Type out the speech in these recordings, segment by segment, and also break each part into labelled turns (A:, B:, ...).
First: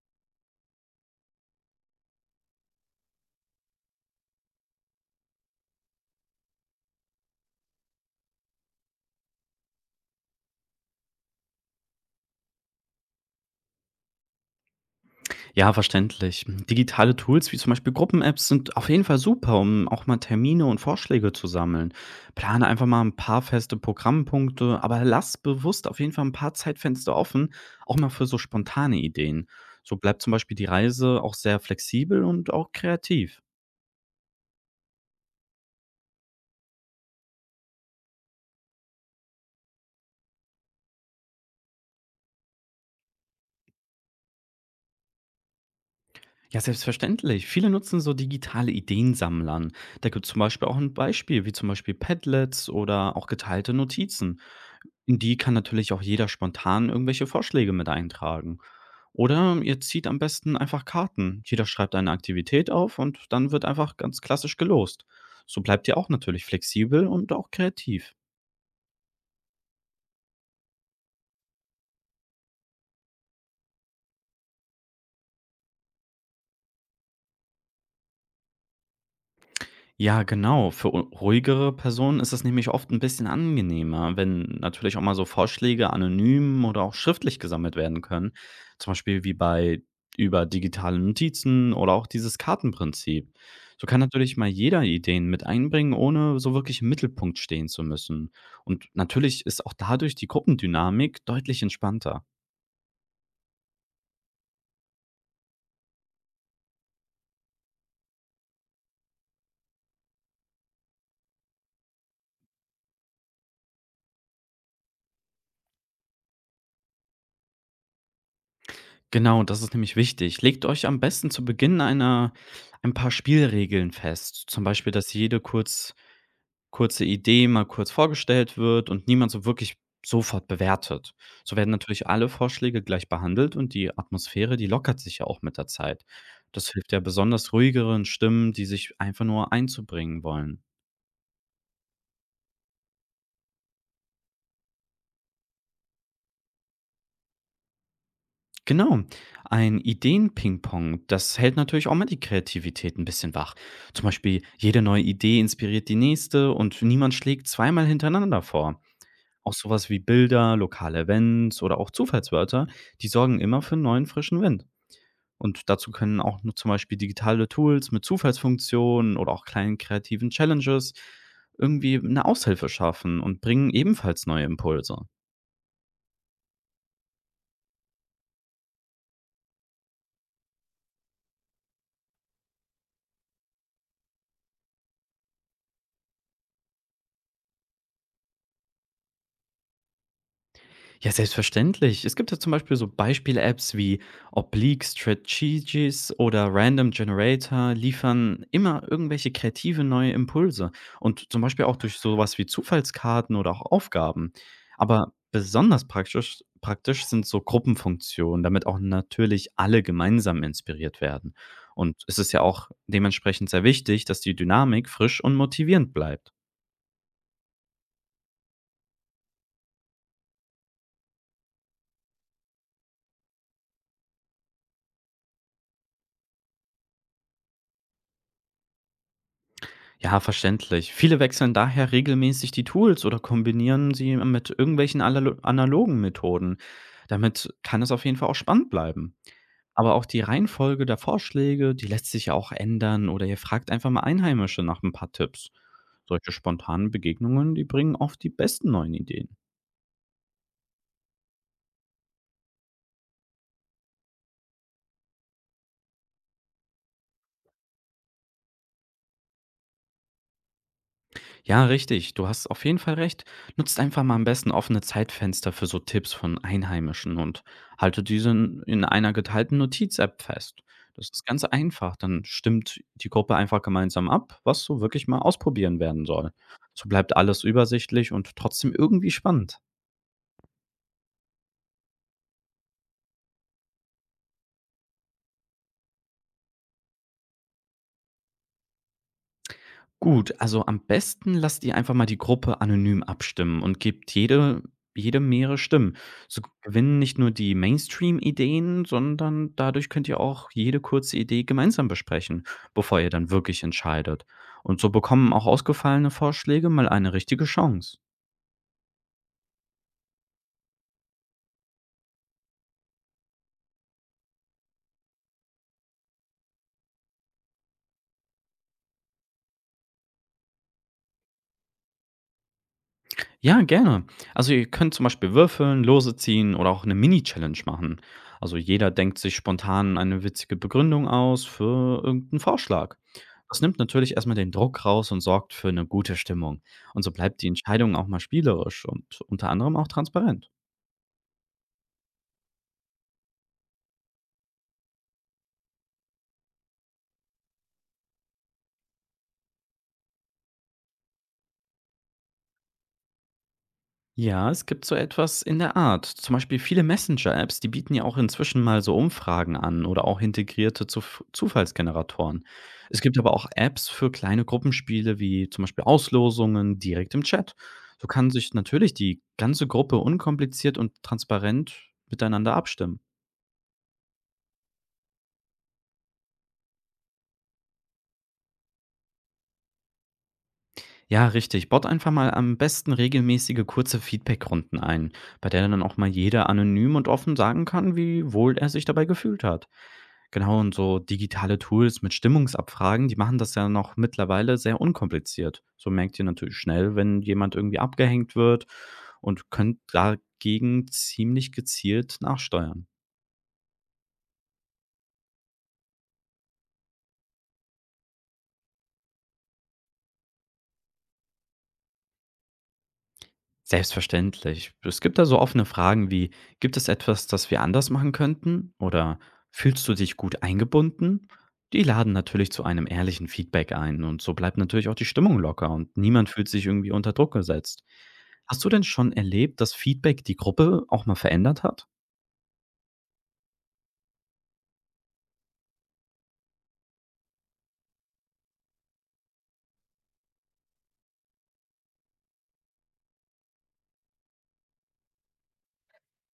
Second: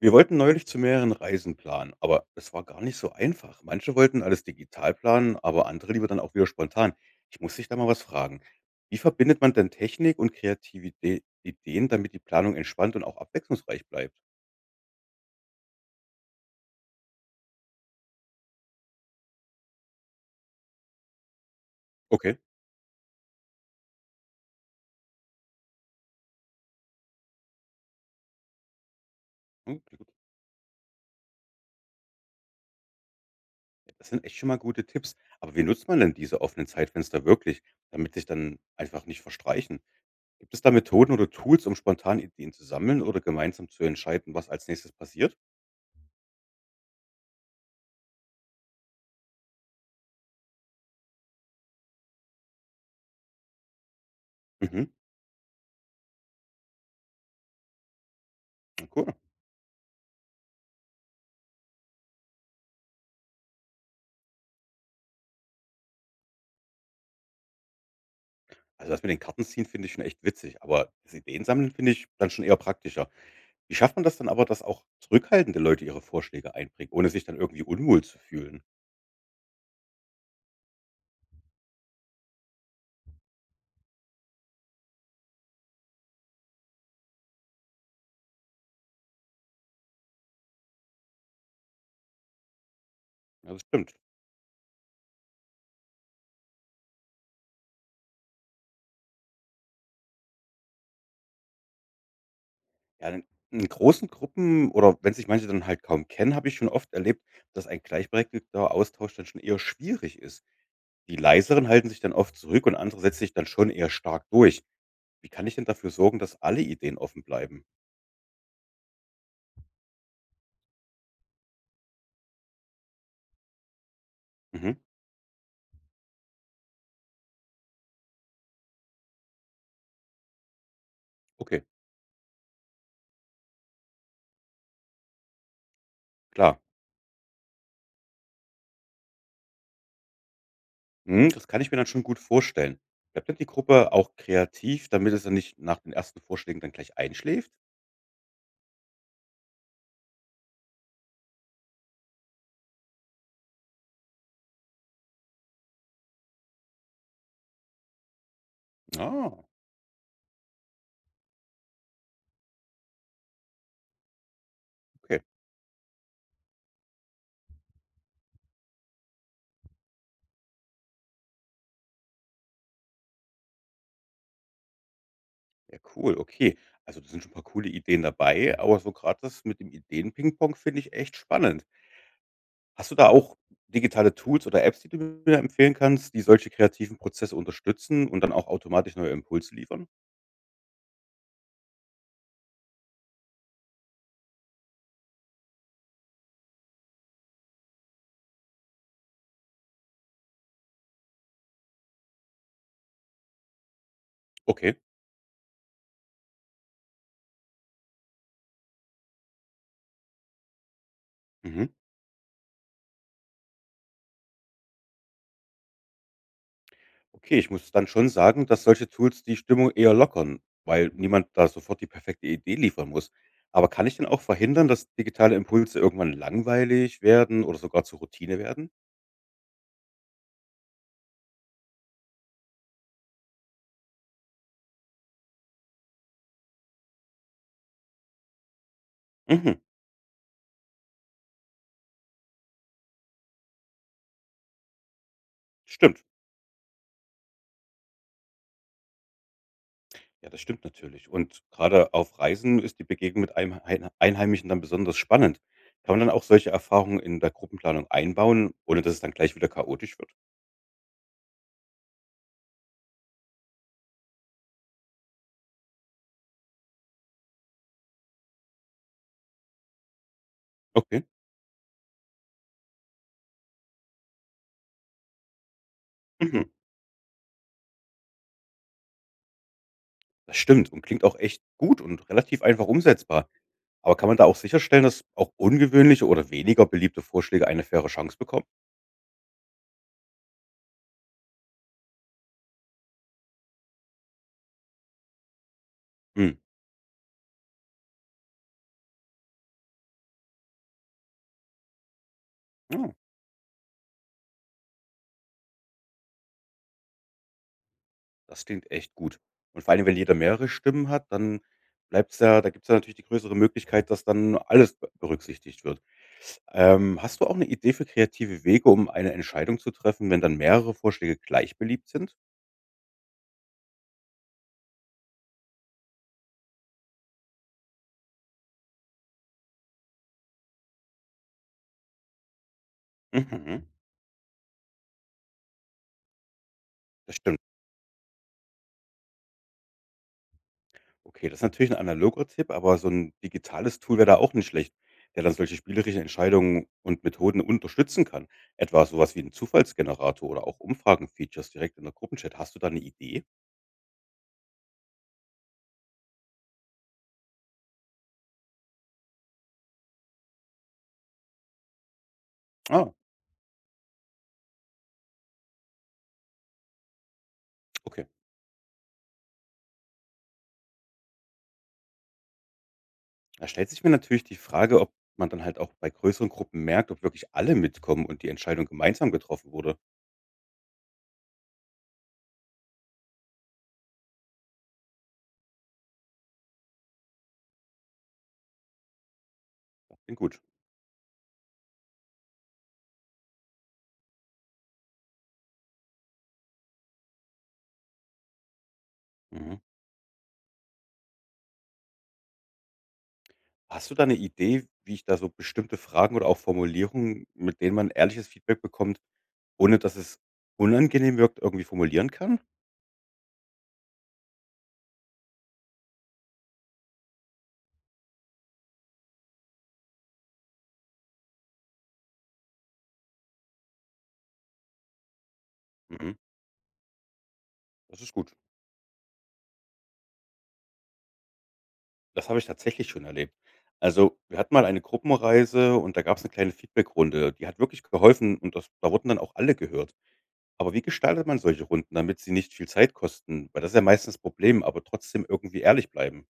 A: Wir wollten neulich zu mehreren Reisen planen, aber es war gar nicht so einfach. Manche wollten alles digital planen, aber andere lieber dann auch wieder spontan. Ich muss dich da mal was fragen. Wie verbindet man denn Technik und Kreativität, Ideen, damit die Planung entspannt und auch abwechslungsreich bleibt?
B: Ja, verständlich. Digitale Tools wie zum Beispiel Gruppen-Apps sind auf jeden Fall super, um auch mal Termine und Vorschläge zu sammeln.
A: Okay,
B: Plane einfach mal ein paar feste Programmpunkte, aber lass bewusst auf jeden Fall ein paar Zeitfenster offen, auch mal für so spontane Ideen. So
A: klingt gut.
B: bleibt zum Beispiel die Reise auch sehr flexibel und auch kreativ.
A: Das sind echt schon mal gute Tipps. Aber wie nutzt man denn diese offenen Zeitfenster wirklich, damit sich dann einfach nicht verstreichen? Gibt es da Methoden oder Tools, um spontan Ideen zu sammeln oder gemeinsam zu entscheiden, was als nächstes passiert?
B: Ja, selbstverständlich. Viele nutzen so digitale Ideensammlern. Da gibt es zum Beispiel auch ein Beispiel, wie zum Beispiel Padlets oder auch geteilte Notizen.
A: Mhm,
B: In die kann natürlich auch jeder spontan irgendwelche Vorschläge mit eintragen.
A: cool.
B: Oder ihr zieht am besten einfach Karten. Jeder schreibt eine Aktivität auf und dann wird einfach ganz klassisch gelost. So bleibt ihr auch natürlich flexibel und auch kreativ.
A: Also, das mit den Karten ziehen finde ich schon echt witzig, aber das Ideensammeln finde ich dann schon eher praktischer. Wie schafft man das dann aber, dass auch zurückhaltende Leute ihre Vorschläge einbringen, ohne sich dann irgendwie unwohl zu fühlen?
B: Ja, genau. Für u ruhigere Personen ist es nämlich oft ein bisschen angenehmer, wenn natürlich auch mal so Vorschläge anonym oder auch schriftlich gesammelt werden können, zum Beispiel wie bei über digitale Notizen oder auch dieses Kartenprinzip.
A: Ja, das
B: So
A: stimmt.
B: kann natürlich mal jeder Ideen mit einbringen, ohne so wirklich im Mittelpunkt stehen zu müssen. Und natürlich ist auch dadurch die Gruppendynamik deutlich entspannter.
A: Ja, in großen Gruppen oder wenn sich manche dann halt kaum kennen, habe ich schon oft erlebt, dass ein gleichberechtigter Austausch dann schon eher schwierig ist. Die leiseren halten sich dann oft zurück und andere setzen sich dann schon eher stark durch. Wie kann ich denn dafür sorgen, dass alle Ideen offen bleiben?
B: Genau, das ist nämlich wichtig. Legt euch am besten zu Beginn einer ein paar Spielregeln fest, zum
A: Mhm.
B: Beispiel, dass jede kurze Idee mal kurz vorgestellt wird und niemand so wirklich sofort bewertet. So
A: Okay,
B: werden natürlich alle Vorschläge gleich behandelt und die Atmosphäre, die lockert sich ja auch mit der Zeit.
A: klar.
B: Das hilft ja besonders ruhigeren Stimmen, die sich einfach nur einzubringen wollen.
A: Mhm, das kann ich mir dann schon gut vorstellen. Bleibt denn die Gruppe auch kreativ, damit es dann nicht nach den ersten Vorschlägen dann gleich einschläft?
B: Genau, ein Ideen-Ping-Pong, das hält natürlich auch mal die Kreativität ein bisschen wach. Zum Beispiel, jede neue Idee inspiriert die nächste und niemand schlägt zweimal hintereinander vor.
A: Ah,
B: Auch sowas wie Bilder, lokale Events oder auch Zufallswörter, die sorgen immer für einen neuen frischen Wind.
A: okay.
B: Und dazu können auch nur zum Beispiel digitale Tools mit Zufallsfunktionen oder auch kleinen kreativen Challenges irgendwie eine Aushilfe schaffen und bringen ebenfalls neue Impulse.
A: Ja, cool, okay. Also da sind schon ein paar coole Ideen dabei, aber so gerade das mit dem Ideen-Ping-Pong finde ich echt spannend. Hast du da auch digitale Tools oder Apps, die du mir empfehlen kannst, die solche kreativen Prozesse unterstützen und dann auch automatisch neue Impulse liefern?
B: Ja, selbstverständlich. Es gibt ja zum Beispiel so Beispiel-Apps wie Oblique Strategies oder Random Generator liefern immer irgendwelche kreative neue Impulse und zum Beispiel auch durch sowas wie Zufallskarten oder auch Aufgaben.
A: Okay.
B: Aber besonders praktisch sind so Gruppenfunktionen, damit auch natürlich alle gemeinsam inspiriert werden.
A: Mhm.
B: Und es ist ja auch dementsprechend sehr wichtig, dass die Dynamik frisch und motivierend bleibt.
A: Okay, ich muss dann schon sagen, dass solche Tools die Stimmung eher lockern, weil niemand da sofort die perfekte Idee liefern muss. Aber kann ich denn auch verhindern, dass digitale Impulse irgendwann langweilig werden oder sogar zur Routine werden?
B: Ja, verständlich. Viele wechseln daher regelmäßig die Tools oder kombinieren sie mit irgendwelchen analogen Methoden. Damit kann es auf jeden Fall auch spannend bleiben.
A: Mhm,
B: Aber auch die Reihenfolge der Vorschläge, die lässt sich ja auch ändern oder ihr fragt einfach mal Einheimische nach ein paar Tipps.
A: stimmt.
B: Solche spontanen Begegnungen, die bringen oft die besten neuen Ideen.
A: Ja, das stimmt natürlich. Und gerade auf Reisen ist die Begegnung mit einem Einheimischen dann besonders spannend. Kann man dann auch solche Erfahrungen in der Gruppenplanung einbauen, ohne dass es dann gleich wieder chaotisch wird?
B: Ja, richtig. Du hast auf jeden Fall recht. Nutzt einfach mal am besten offene Zeitfenster für so Tipps von Einheimischen und halte diese in einer geteilten Notiz-App fest.
A: Okay.
B: Das ist ganz einfach. Dann stimmt die Gruppe einfach gemeinsam ab, was so wirklich mal ausprobieren werden soll.
A: Mhm.
B: So bleibt alles übersichtlich und trotzdem irgendwie spannend.
A: Das stimmt und klingt auch echt gut und relativ einfach umsetzbar. Aber kann man da auch sicherstellen, dass auch ungewöhnliche oder weniger beliebte Vorschläge eine faire Chance bekommen?
B: Gut, also am besten lasst ihr einfach mal die Gruppe anonym abstimmen und gebt jede mehrere Stimmen.
A: Hm,
B: So gewinnen nicht nur die Mainstream-Ideen, sondern dadurch könnt ihr auch jede kurze Idee gemeinsam besprechen,
A: ja,
B: bevor ihr dann wirklich entscheidet. Und so bekommen auch ausgefallene Vorschläge mal eine richtige Chance.
A: das klingt echt gut. Und vor allem, wenn jeder mehrere Stimmen hat, dann bleibt's ja, da gibt es ja natürlich die größere Möglichkeit, dass dann alles be berücksichtigt wird. Hast du auch eine Idee für kreative Wege, um eine Entscheidung zu treffen, wenn dann mehrere Vorschläge gleich beliebt sind?
B: Ja, gerne. Also ihr könnt zum Beispiel würfeln, Lose ziehen oder auch eine Mini-Challenge machen. Also jeder denkt sich spontan eine witzige Begründung aus für irgendeinen Vorschlag. Das
A: Mhm,
B: nimmt natürlich erstmal den Druck raus und sorgt für eine gute Stimmung. Und so
A: das stimmt.
B: bleibt die Entscheidung auch mal spielerisch und unter anderem auch transparent.
A: Okay, das ist natürlich ein analoger Tipp, aber so ein digitales Tool wäre da auch nicht schlecht, der dann solche spielerischen Entscheidungen und Methoden unterstützen kann. Etwa so was wie ein Zufallsgenerator oder auch Umfragen-Features direkt in der Gruppenchat. Hast du da eine Idee?
B: Ja, es gibt so etwas in der Art. Zum Beispiel viele Messenger-Apps, die bieten ja auch inzwischen mal so Umfragen an oder auch integrierte Zufallsgeneratoren.
A: Ah,
B: Es gibt aber auch Apps für kleine Gruppenspiele wie zum Beispiel Auslosungen direkt im Chat.
A: okay.
B: So kann sich natürlich die ganze Gruppe unkompliziert und transparent miteinander abstimmen.
A: Da stellt sich mir natürlich die Frage, ob man dann halt auch bei größeren Gruppen merkt, ob wirklich alle mitkommen und die Entscheidung gemeinsam getroffen wurde.
B: Ja, richtig. Baut einfach mal am besten regelmäßige kurze Feedbackrunden ein, bei der dann auch mal jeder anonym und offen sagen kann, wie wohl er sich dabei gefühlt hat.
A: Das klingt gut.
B: Genau, und so digitale Tools mit Stimmungsabfragen, die machen das ja noch mittlerweile sehr unkompliziert. So merkt ihr natürlich schnell, wenn jemand irgendwie abgehängt wird und
A: Mhm.
B: könnt dagegen ziemlich gezielt nachsteuern.
A: Hast du da eine Idee, wie ich da so bestimmte Fragen oder auch Formulierungen, mit denen man ehrliches Feedback bekommt, ohne dass es unangenehm wirkt, irgendwie formulieren kann?
B: Selbstverständlich. Es gibt da so offene Fragen wie, gibt es etwas, das wir anders machen könnten? Oder fühlst du dich gut eingebunden? Die laden natürlich zu einem ehrlichen Feedback ein und so bleibt natürlich auch die Stimmung locker und
A: Mhm.
B: niemand fühlt sich irgendwie unter Druck gesetzt.
A: Das ist gut.
B: Hast du denn schon erlebt, dass Feedback die Gruppe auch mal verändert hat?
A: Das habe ich tatsächlich schon erlebt. Also, wir hatten mal eine Gruppenreise und da gab es eine kleine Feedbackrunde. Die hat wirklich geholfen und das da wurden dann auch alle gehört. Aber wie gestaltet man solche Runden, damit sie nicht viel Zeit kosten? Weil das ist ja meistens das Problem, aber trotzdem irgendwie ehrlich bleiben.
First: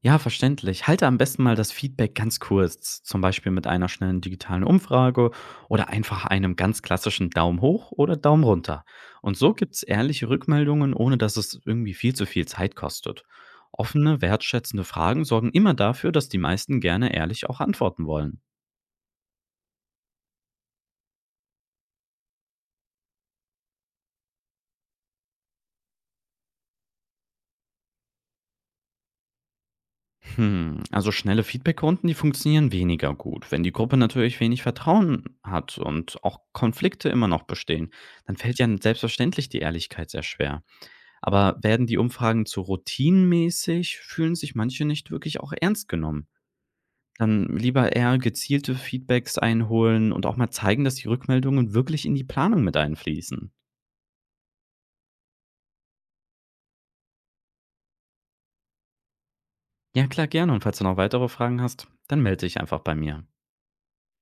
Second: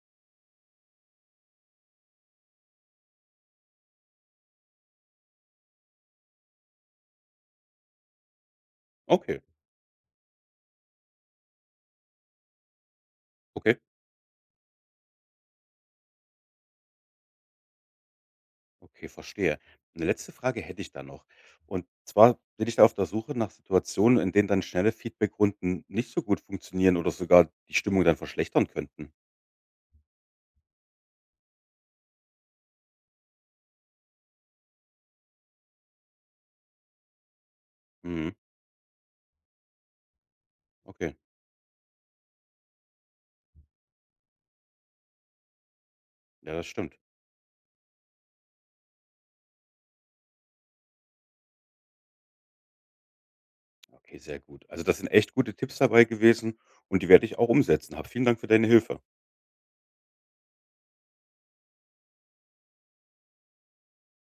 B: Ja, verständlich. Halte am besten mal das Feedback ganz kurz, zum Beispiel mit einer schnellen digitalen Umfrage oder einfach einem ganz klassischen Daumen hoch oder Daumen runter. Und
A: Okay,
B: so gibt's ehrliche Rückmeldungen, ohne dass es irgendwie viel zu viel Zeit kostet.
A: okay,
B: Offene, wertschätzende Fragen sorgen immer dafür, dass die meisten gerne ehrlich auch antworten wollen.
A: okay, verstehe. Eine letzte Frage hätte ich da noch. Und zwar bin ich da auf der Suche nach Situationen, in denen dann schnelle Feedbackrunden nicht so gut funktionieren oder sogar die Stimmung dann verschlechtern könnten.
B: Hm, also schnelle Feedbackrunden, die funktionieren weniger gut. Wenn die Gruppe natürlich wenig Vertrauen hat und auch Konflikte immer noch bestehen,
A: Mhm,
B: dann fällt ja selbstverständlich die Ehrlichkeit sehr schwer.
A: okay.
B: Aber werden die Umfragen zu routinemäßig, fühlen sich manche nicht wirklich auch ernst genommen.
A: Ja, das stimmt.
B: Dann lieber eher gezielte Feedbacks einholen und auch mal zeigen, dass die Rückmeldungen wirklich in die Planung mit einfließen.
A: Okay, sehr gut. Also, das sind echt gute Tipps dabei gewesen und die werde ich auch umsetzen. Hab vielen Dank für deine Hilfe.
B: Ja, klar, gerne. Und falls du noch weitere Fragen hast, dann melde dich einfach bei mir.